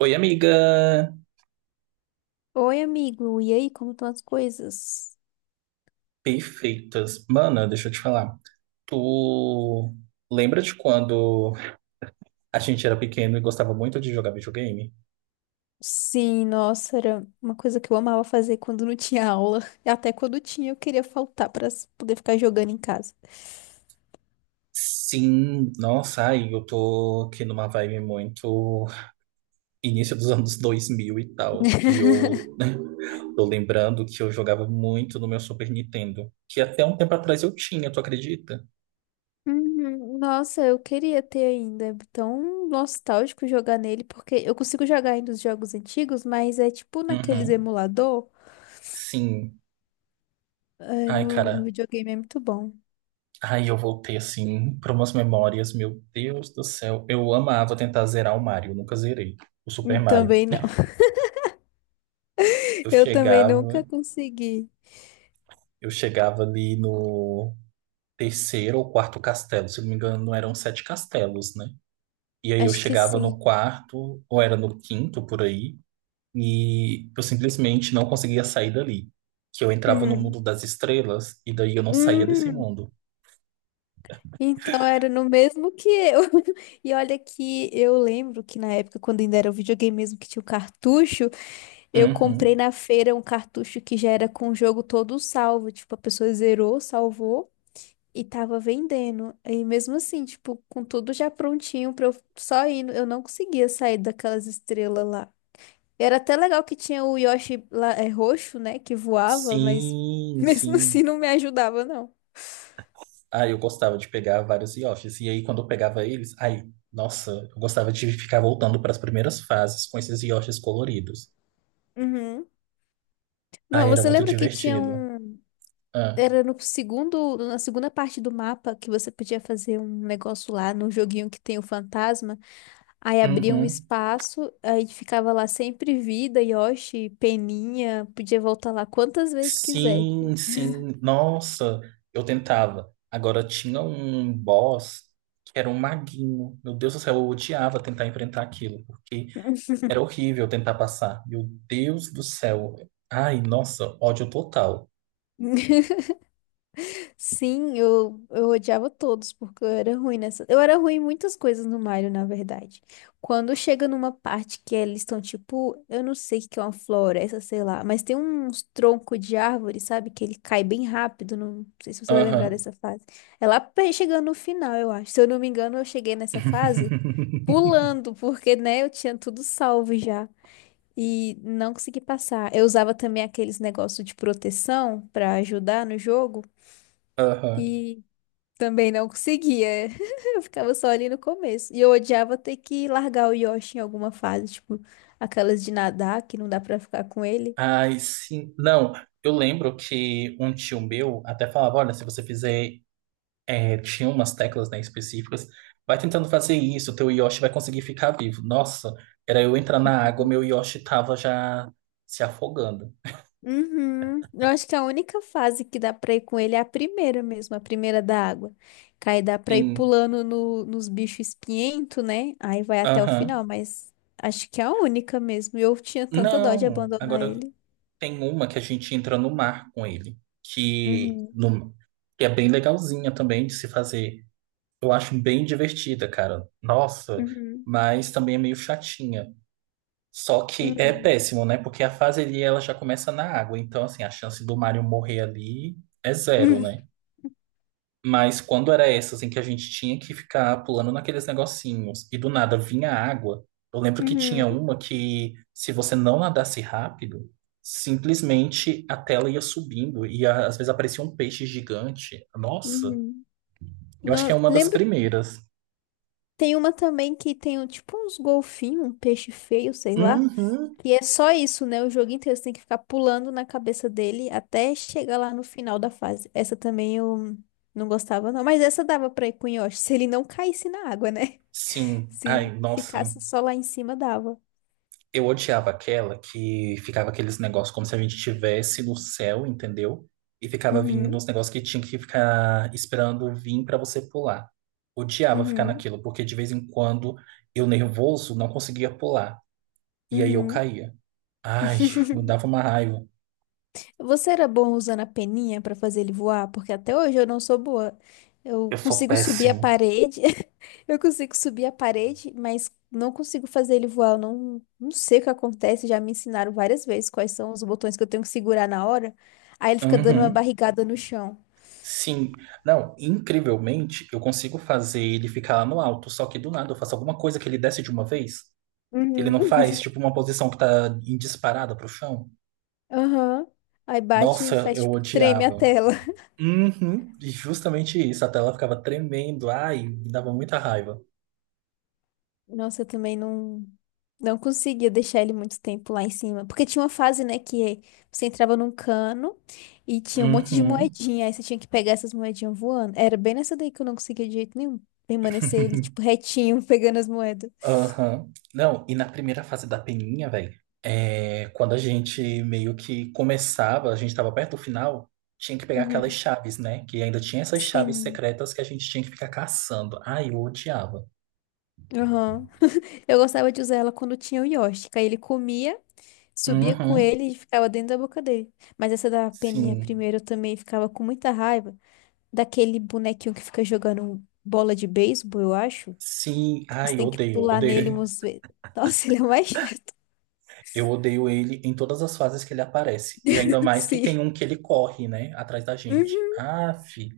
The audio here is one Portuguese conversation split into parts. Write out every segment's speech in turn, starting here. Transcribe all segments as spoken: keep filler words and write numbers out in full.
Oi, amiga! Oi, amigo. E aí, como estão as coisas? Perfeitas. Mana, deixa eu te falar. Tu lembra de quando a gente era pequeno e gostava muito de jogar videogame? Sim, nossa, era uma coisa que eu amava fazer quando não tinha aula. E até quando tinha, eu queria faltar para poder ficar jogando em casa. Sim, nossa, ai, eu tô aqui numa vibe muito início dos anos dois mil e tal. E eu tô lembrando que eu jogava muito no meu Super Nintendo, que até um tempo atrás eu tinha, tu acredita? Uhum, nossa, eu queria ter ainda. É tão nostálgico jogar nele, porque eu consigo jogar ainda os jogos antigos, mas é tipo naqueles Uhum. emulador, Sim. é, Ai, no, no cara, videogame é muito bom. aí eu voltei assim para umas memórias, meu Deus do céu. Eu amava tentar zerar o Mario, eu nunca zerei o Super Hum, Mario. Também não. Eu Eu também nunca chegava, consegui. eu chegava ali no terceiro ou quarto castelo, se não me engano, eram sete castelos, né? E aí eu Acho que chegava sim. no quarto, ou era no quinto por aí, e eu simplesmente não conseguia sair dali. Que eu entrava no Uhum. mundo das estrelas e daí eu não saía desse Hum. mundo. Então era no mesmo que eu. E olha que eu lembro que na época, quando ainda era o videogame mesmo que tinha o cartucho, eu comprei Uhum. na feira um cartucho que já era com o jogo todo salvo. Tipo, a pessoa zerou, salvou e tava vendendo. E mesmo assim, tipo, com tudo já prontinho pra eu só ir, eu não conseguia sair daquelas estrelas lá. Era até legal que tinha o Yoshi lá, é, roxo, né, que voava, mas Sim, mesmo assim sim. não me ajudava, não. Ah, eu gostava de pegar vários Yoshis. E aí, quando eu pegava eles, aí, nossa, eu gostava de ficar voltando para as primeiras fases com esses Yoshis coloridos. Uhum. Aí Não, era você muito lembra que tinha divertido. um. Ah. Era no segundo, na segunda parte do mapa que você podia fazer um negócio lá no joguinho que tem o fantasma. Aí abria um Uhum. espaço, aí ficava lá sempre vida, Yoshi, Peninha, podia voltar lá quantas vezes quiser. Sim, sim. Nossa, eu tentava. Agora tinha um boss que era um maguinho. Meu Deus do céu, eu odiava tentar enfrentar aquilo, porque era horrível tentar passar. Meu Deus do céu. Ai, nossa, ódio total. Sim, eu, eu odiava todos, porque eu era ruim nessa. Eu era ruim em muitas coisas no Mario, na verdade. Quando chega numa parte que eles estão, tipo, eu não sei o que que é uma floresta, sei lá, mas tem uns troncos de árvore, sabe? Que ele cai bem rápido. Não sei se você vai lembrar Aham. dessa fase. É lá pe- chegando no final, eu acho. Se eu não me engano, eu cheguei nessa fase pulando, porque, né, eu tinha tudo salvo já. E não consegui passar. Eu usava também aqueles negócios de proteção pra ajudar no jogo. Aham. E também não conseguia. Eu ficava só ali no começo. E eu odiava ter que largar o Yoshi em alguma fase, tipo, aquelas de nadar que não dá pra ficar com ele. Ai, sim. Não, eu lembro que um tio meu até falava: olha, se você fizer. É, tinha umas teclas, né, específicas, vai tentando fazer isso, teu Yoshi vai conseguir ficar vivo. Nossa, era eu entrar na água, meu Yoshi tava já se afogando. Uhum. Eu acho que a única fase que dá pra ir com ele é a primeira mesmo, a primeira da água. Que aí dá pra ir Sim. pulando no- nos bichos espinhentos, né? Aí vai até o final, Aham. mas acho que é a única mesmo. E eu tinha tanta dó de Não, abandonar agora ele. tem uma que a gente entra no mar com ele, que, Uhum. no, que é bem legalzinha também de se fazer. Eu acho bem divertida, cara. Nossa, Uhum. mas também é meio chatinha. Só que é Uhum. péssimo, né? Porque a fase ali ela já começa na água, então assim, a chance do Mario morrer ali é zero, né? Mas quando era essa, assim, que a gente tinha que ficar pulando naqueles negocinhos e do nada vinha água, eu lembro que Uhum. tinha Uhum. uma que se você não nadasse rápido, simplesmente a tela ia subindo e a- às vezes aparecia um peixe gigante. Nossa, Uhum. eu acho Não, que é uma das primeiras. tem uma também que tem um- tipo uns golfinhos, um peixe feio, sei lá. Uhum, E é só isso, né? O jogo inteiro você tem que ficar pulando na cabeça dele até chegar lá no final da fase. Essa também eu não gostava, não. Mas essa dava pra ir com o Yoshi, se ele não caísse na água, né? sim. Ai, Se nossa. ficasse só lá em cima, dava. Eu odiava aquela que ficava aqueles negócios como se a gente estivesse no céu, entendeu? E ficava vindo Uhum, uns negócios que tinha que ficar esperando vir pra você pular. Odiava ficar uhum, naquilo, porque de vez em quando eu nervoso não conseguia pular. E aí eu uhum. caía. Ai, me dava uma raiva. Você era bom usando a peninha pra fazer ele voar? Porque até hoje eu não sou boa. Eu Eu sou consigo subir a péssimo. parede, eu consigo subir a parede, mas não consigo fazer ele voar. Eu não, não sei o que acontece. Já me ensinaram várias vezes quais são os botões que eu tenho que segurar na hora. Aí ele fica dando uma Uhum. barrigada no chão. Sim. Não, incrivelmente, eu consigo fazer ele ficar lá no alto, só que do nada eu faço alguma coisa que ele desce de uma vez, que ele Uhum. não faz, tipo uma posição que tá em disparada pro chão. Aham. Aí bate e Nossa, faz eu tipo, treme a odiava. tela. Uhum. E justamente isso, a tela ficava tremendo, ai, me dava muita raiva. Nossa, eu também não, não conseguia deixar ele muito tempo lá em cima. Porque tinha uma fase, né, que você entrava num cano e tinha um monte de Uhum. moedinha. Aí você tinha que pegar essas moedinhas voando. Era bem nessa daí que eu não conseguia de jeito nenhum permanecer ele, tipo, retinho, pegando as moedas. Aham. Não, e na primeira fase da peninha, velho, é, quando a gente meio que começava, a gente tava perto do final, tinha que pegar aquelas Uhum. chaves, né? Que ainda tinha essas chaves Sim. secretas que a gente tinha que ficar caçando. Ai, eu odiava. Aham. Eu gostava de usar ela quando tinha o Yoshi. Que Aí ele comia, subia com Uhum. ele e ficava dentro da boca dele. Mas essa da peninha Sim, primeiro eu também ficava com muita raiva. Daquele bonequinho que fica jogando bola de beisebol, eu acho. sim, Você ai, eu tem que odeio, pular nele odeio. umas vezes. Nossa, ele é o mais chato, Eu odeio ele em todas as fases que ele aparece. E ainda mais que tem sim. um que ele corre, né? Atrás da gente. Uhum, Aff,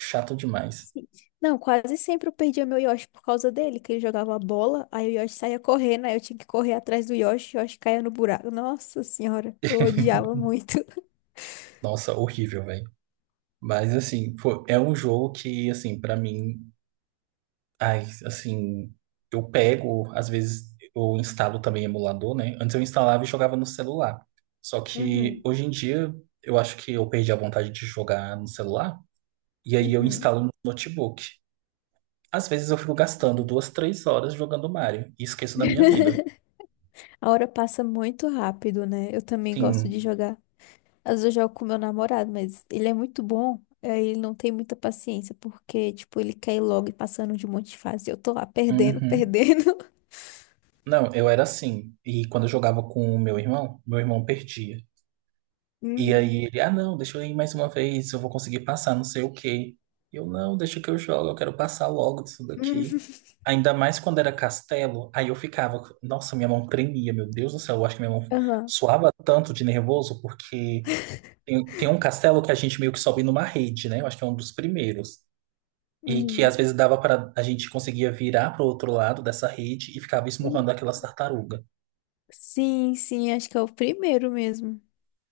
chato demais. sim. Não, quase sempre eu perdia meu Yoshi por causa dele, que ele jogava a bola, aí o Yoshi saía correndo, aí eu tinha que correr atrás do Yoshi, o Yoshi caía no buraco. Nossa senhora, eu odiava muito. Nossa, horrível, velho. Mas, assim, pô, é um jogo que, assim, pra mim... Ai, assim... Eu pego, às vezes, eu instalo também emulador, né? Antes eu instalava e jogava no celular. Só que, Uhum, hoje em dia, eu acho que eu perdi a vontade de jogar no celular. E aí eu uhum. instalo no notebook. Às vezes eu fico gastando duas, três horas jogando Mario. E esqueço da minha vida. A hora passa muito rápido, né? Eu também gosto Sim. de jogar. Às vezes eu jogo com meu namorado, mas ele é muito bom. Aí ele não tem muita paciência, porque, tipo, ele quer ir logo e passando de um monte de fase. Eu tô lá perdendo, Uhum. perdendo. Não, eu era assim. E quando eu jogava com o meu irmão, meu irmão perdia. E Uhum. aí ele, ah, não, deixa eu ir mais uma vez, eu vou conseguir passar, não sei o quê. E eu, não, deixa que eu jogo, eu quero passar logo disso daqui. Uhum. Ainda mais quando era castelo, aí eu ficava, nossa, minha mão tremia, meu Deus do céu, eu acho que minha mão Aham. suava tanto de nervoso, porque tem, tem um castelo que a gente meio que sobe numa rede, né? Eu acho que é um dos primeiros. E que às Uhum. vezes dava para a gente conseguia virar para o outro lado dessa rede e ficava Uhum. esmurrando aquelas tartarugas. Sim, sim, acho que é o primeiro mesmo.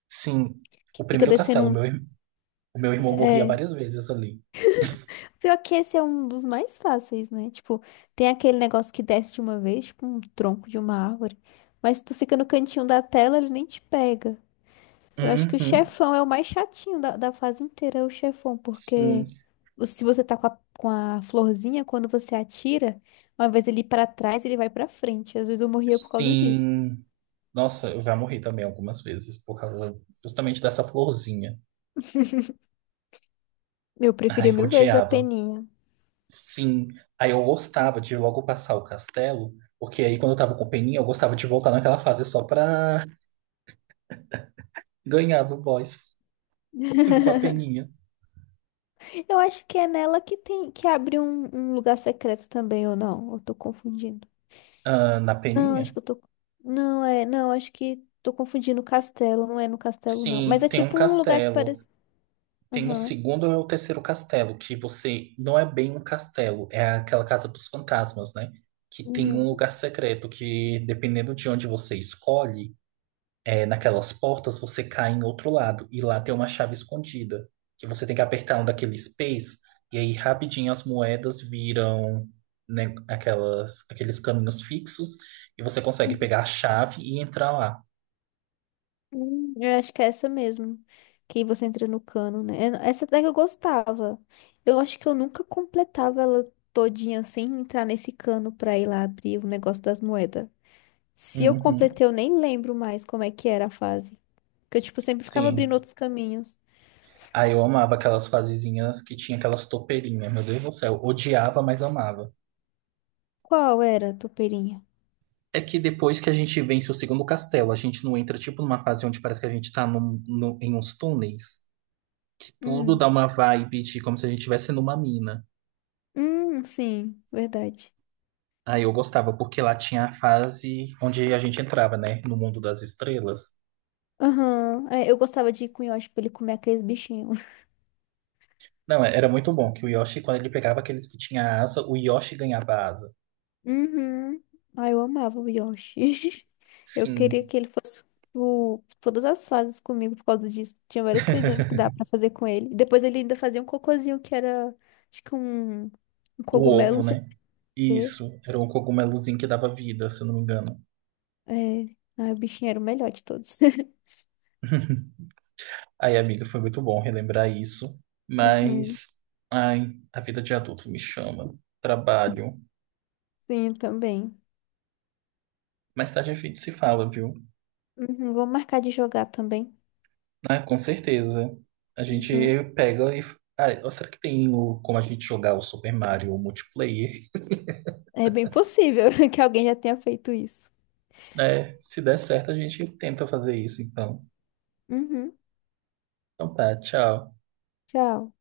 Sim, Que o fica primeiro descendo castelo, um. meu, ir- o meu irmão morria É. várias vezes ali. Pior que esse é um dos mais fáceis, né? Tipo, tem aquele negócio que desce de uma vez, tipo um tronco de uma árvore. Mas tu fica no cantinho da tela, ele nem te pega. Eu acho que o Uhum, chefão é o mais chatinho da, da fase inteira, é o chefão, porque sim, se você tá com a, com a florzinha, quando você atira, uma vez ele ir pra trás, ele vai pra frente. Às vezes eu morria por causa disso. sim. Nossa, eu já morri também algumas vezes por causa justamente dessa florzinha. Eu Ai, preferia eu mil vezes a odiava. peninha. Sim, aí eu gostava de logo passar o castelo, porque aí quando eu tava com peninha, eu gostava de voltar naquela fase só pra ganhar do boss, indo com a peninha. Eu acho que é nela que tem que abre um, um lugar secreto também, ou não? Eu tô confundindo. Ah, na Não, peninha? acho que eu tô. Não, é. Não, acho que tô confundindo o castelo. Não é no castelo, não. Mas Sim, é tem um tipo um lugar que castelo. parece. Tem o Aham. segundo e o terceiro castelo, que você não é bem um castelo, é aquela casa dos fantasmas, né? Que tem um Uhum. lugar secreto que, dependendo de onde você escolhe, é, naquelas portas você cai em outro lado. E lá tem uma chave escondida, que você tem que apertar um daqueles pés, e aí rapidinho as moedas viram, né, aquelas, aqueles caminhos fixos, e você consegue pegar a chave e entrar lá. Hum, eu acho que é essa mesmo. Que você entra no cano, né? Era- Essa até que eu gostava. Eu acho que eu nunca completava ela todinha sem entrar nesse cano pra ir lá abrir o negócio das moedas. Se eu Uhum, completei, eu nem lembro mais como é que era a fase. Porque eu, tipo, sempre ficava abrindo sim. outros caminhos. Ah, eu amava aquelas fasezinhas que tinha aquelas topeirinhas, meu Deus do céu. Odiava, mas amava. Qual era a topeirinha? É que depois que a gente vence o segundo castelo, a gente não entra tipo numa fase onde parece que a gente tá num, num- em uns túneis, que tudo dá Hum. uma vibe de como se a gente estivesse numa mina. Hum, sim, verdade. Aí eu gostava, porque lá tinha a fase onde a gente entrava, né, no mundo das estrelas. Aham. É, eu gostava de ir com o Yoshi pra ele comer aqueles bichinhos. Não, é, era muito bom que o Yoshi, quando ele pegava aqueles que tinha asa, o Yoshi ganhava asa. Uhum. Ai, eu amava o Yoshi. Eu queria Sim, que ele fosse o... todas as fases comigo por causa disso. Tinha várias coisinhas que dá pra fazer com ele. E Depois ele ainda fazia um cocôzinho que era, acho que um, um o cogumelo, ovo, não sei né? se Isso, era um cogumelozinho que dava vida, se eu não me engano. é. É. Ai, o bichinho era o melhor de todos. Aí amiga, foi muito bom relembrar isso, Uhum. mas ai, a vida de adulto me chama. Trabalho. Sim, também. Mais tarde a gente se fala, viu? Uhum. Vou marcar de jogar também. Ah, com certeza. A gente Uhum. pega e. Ah, será que tem o- como a gente jogar o Super Mario multiplayer? É bem possível que alguém já tenha feito isso. Né? Se der certo, a gente tenta fazer isso, então. Uhum. Então tá, tchau. Tchau.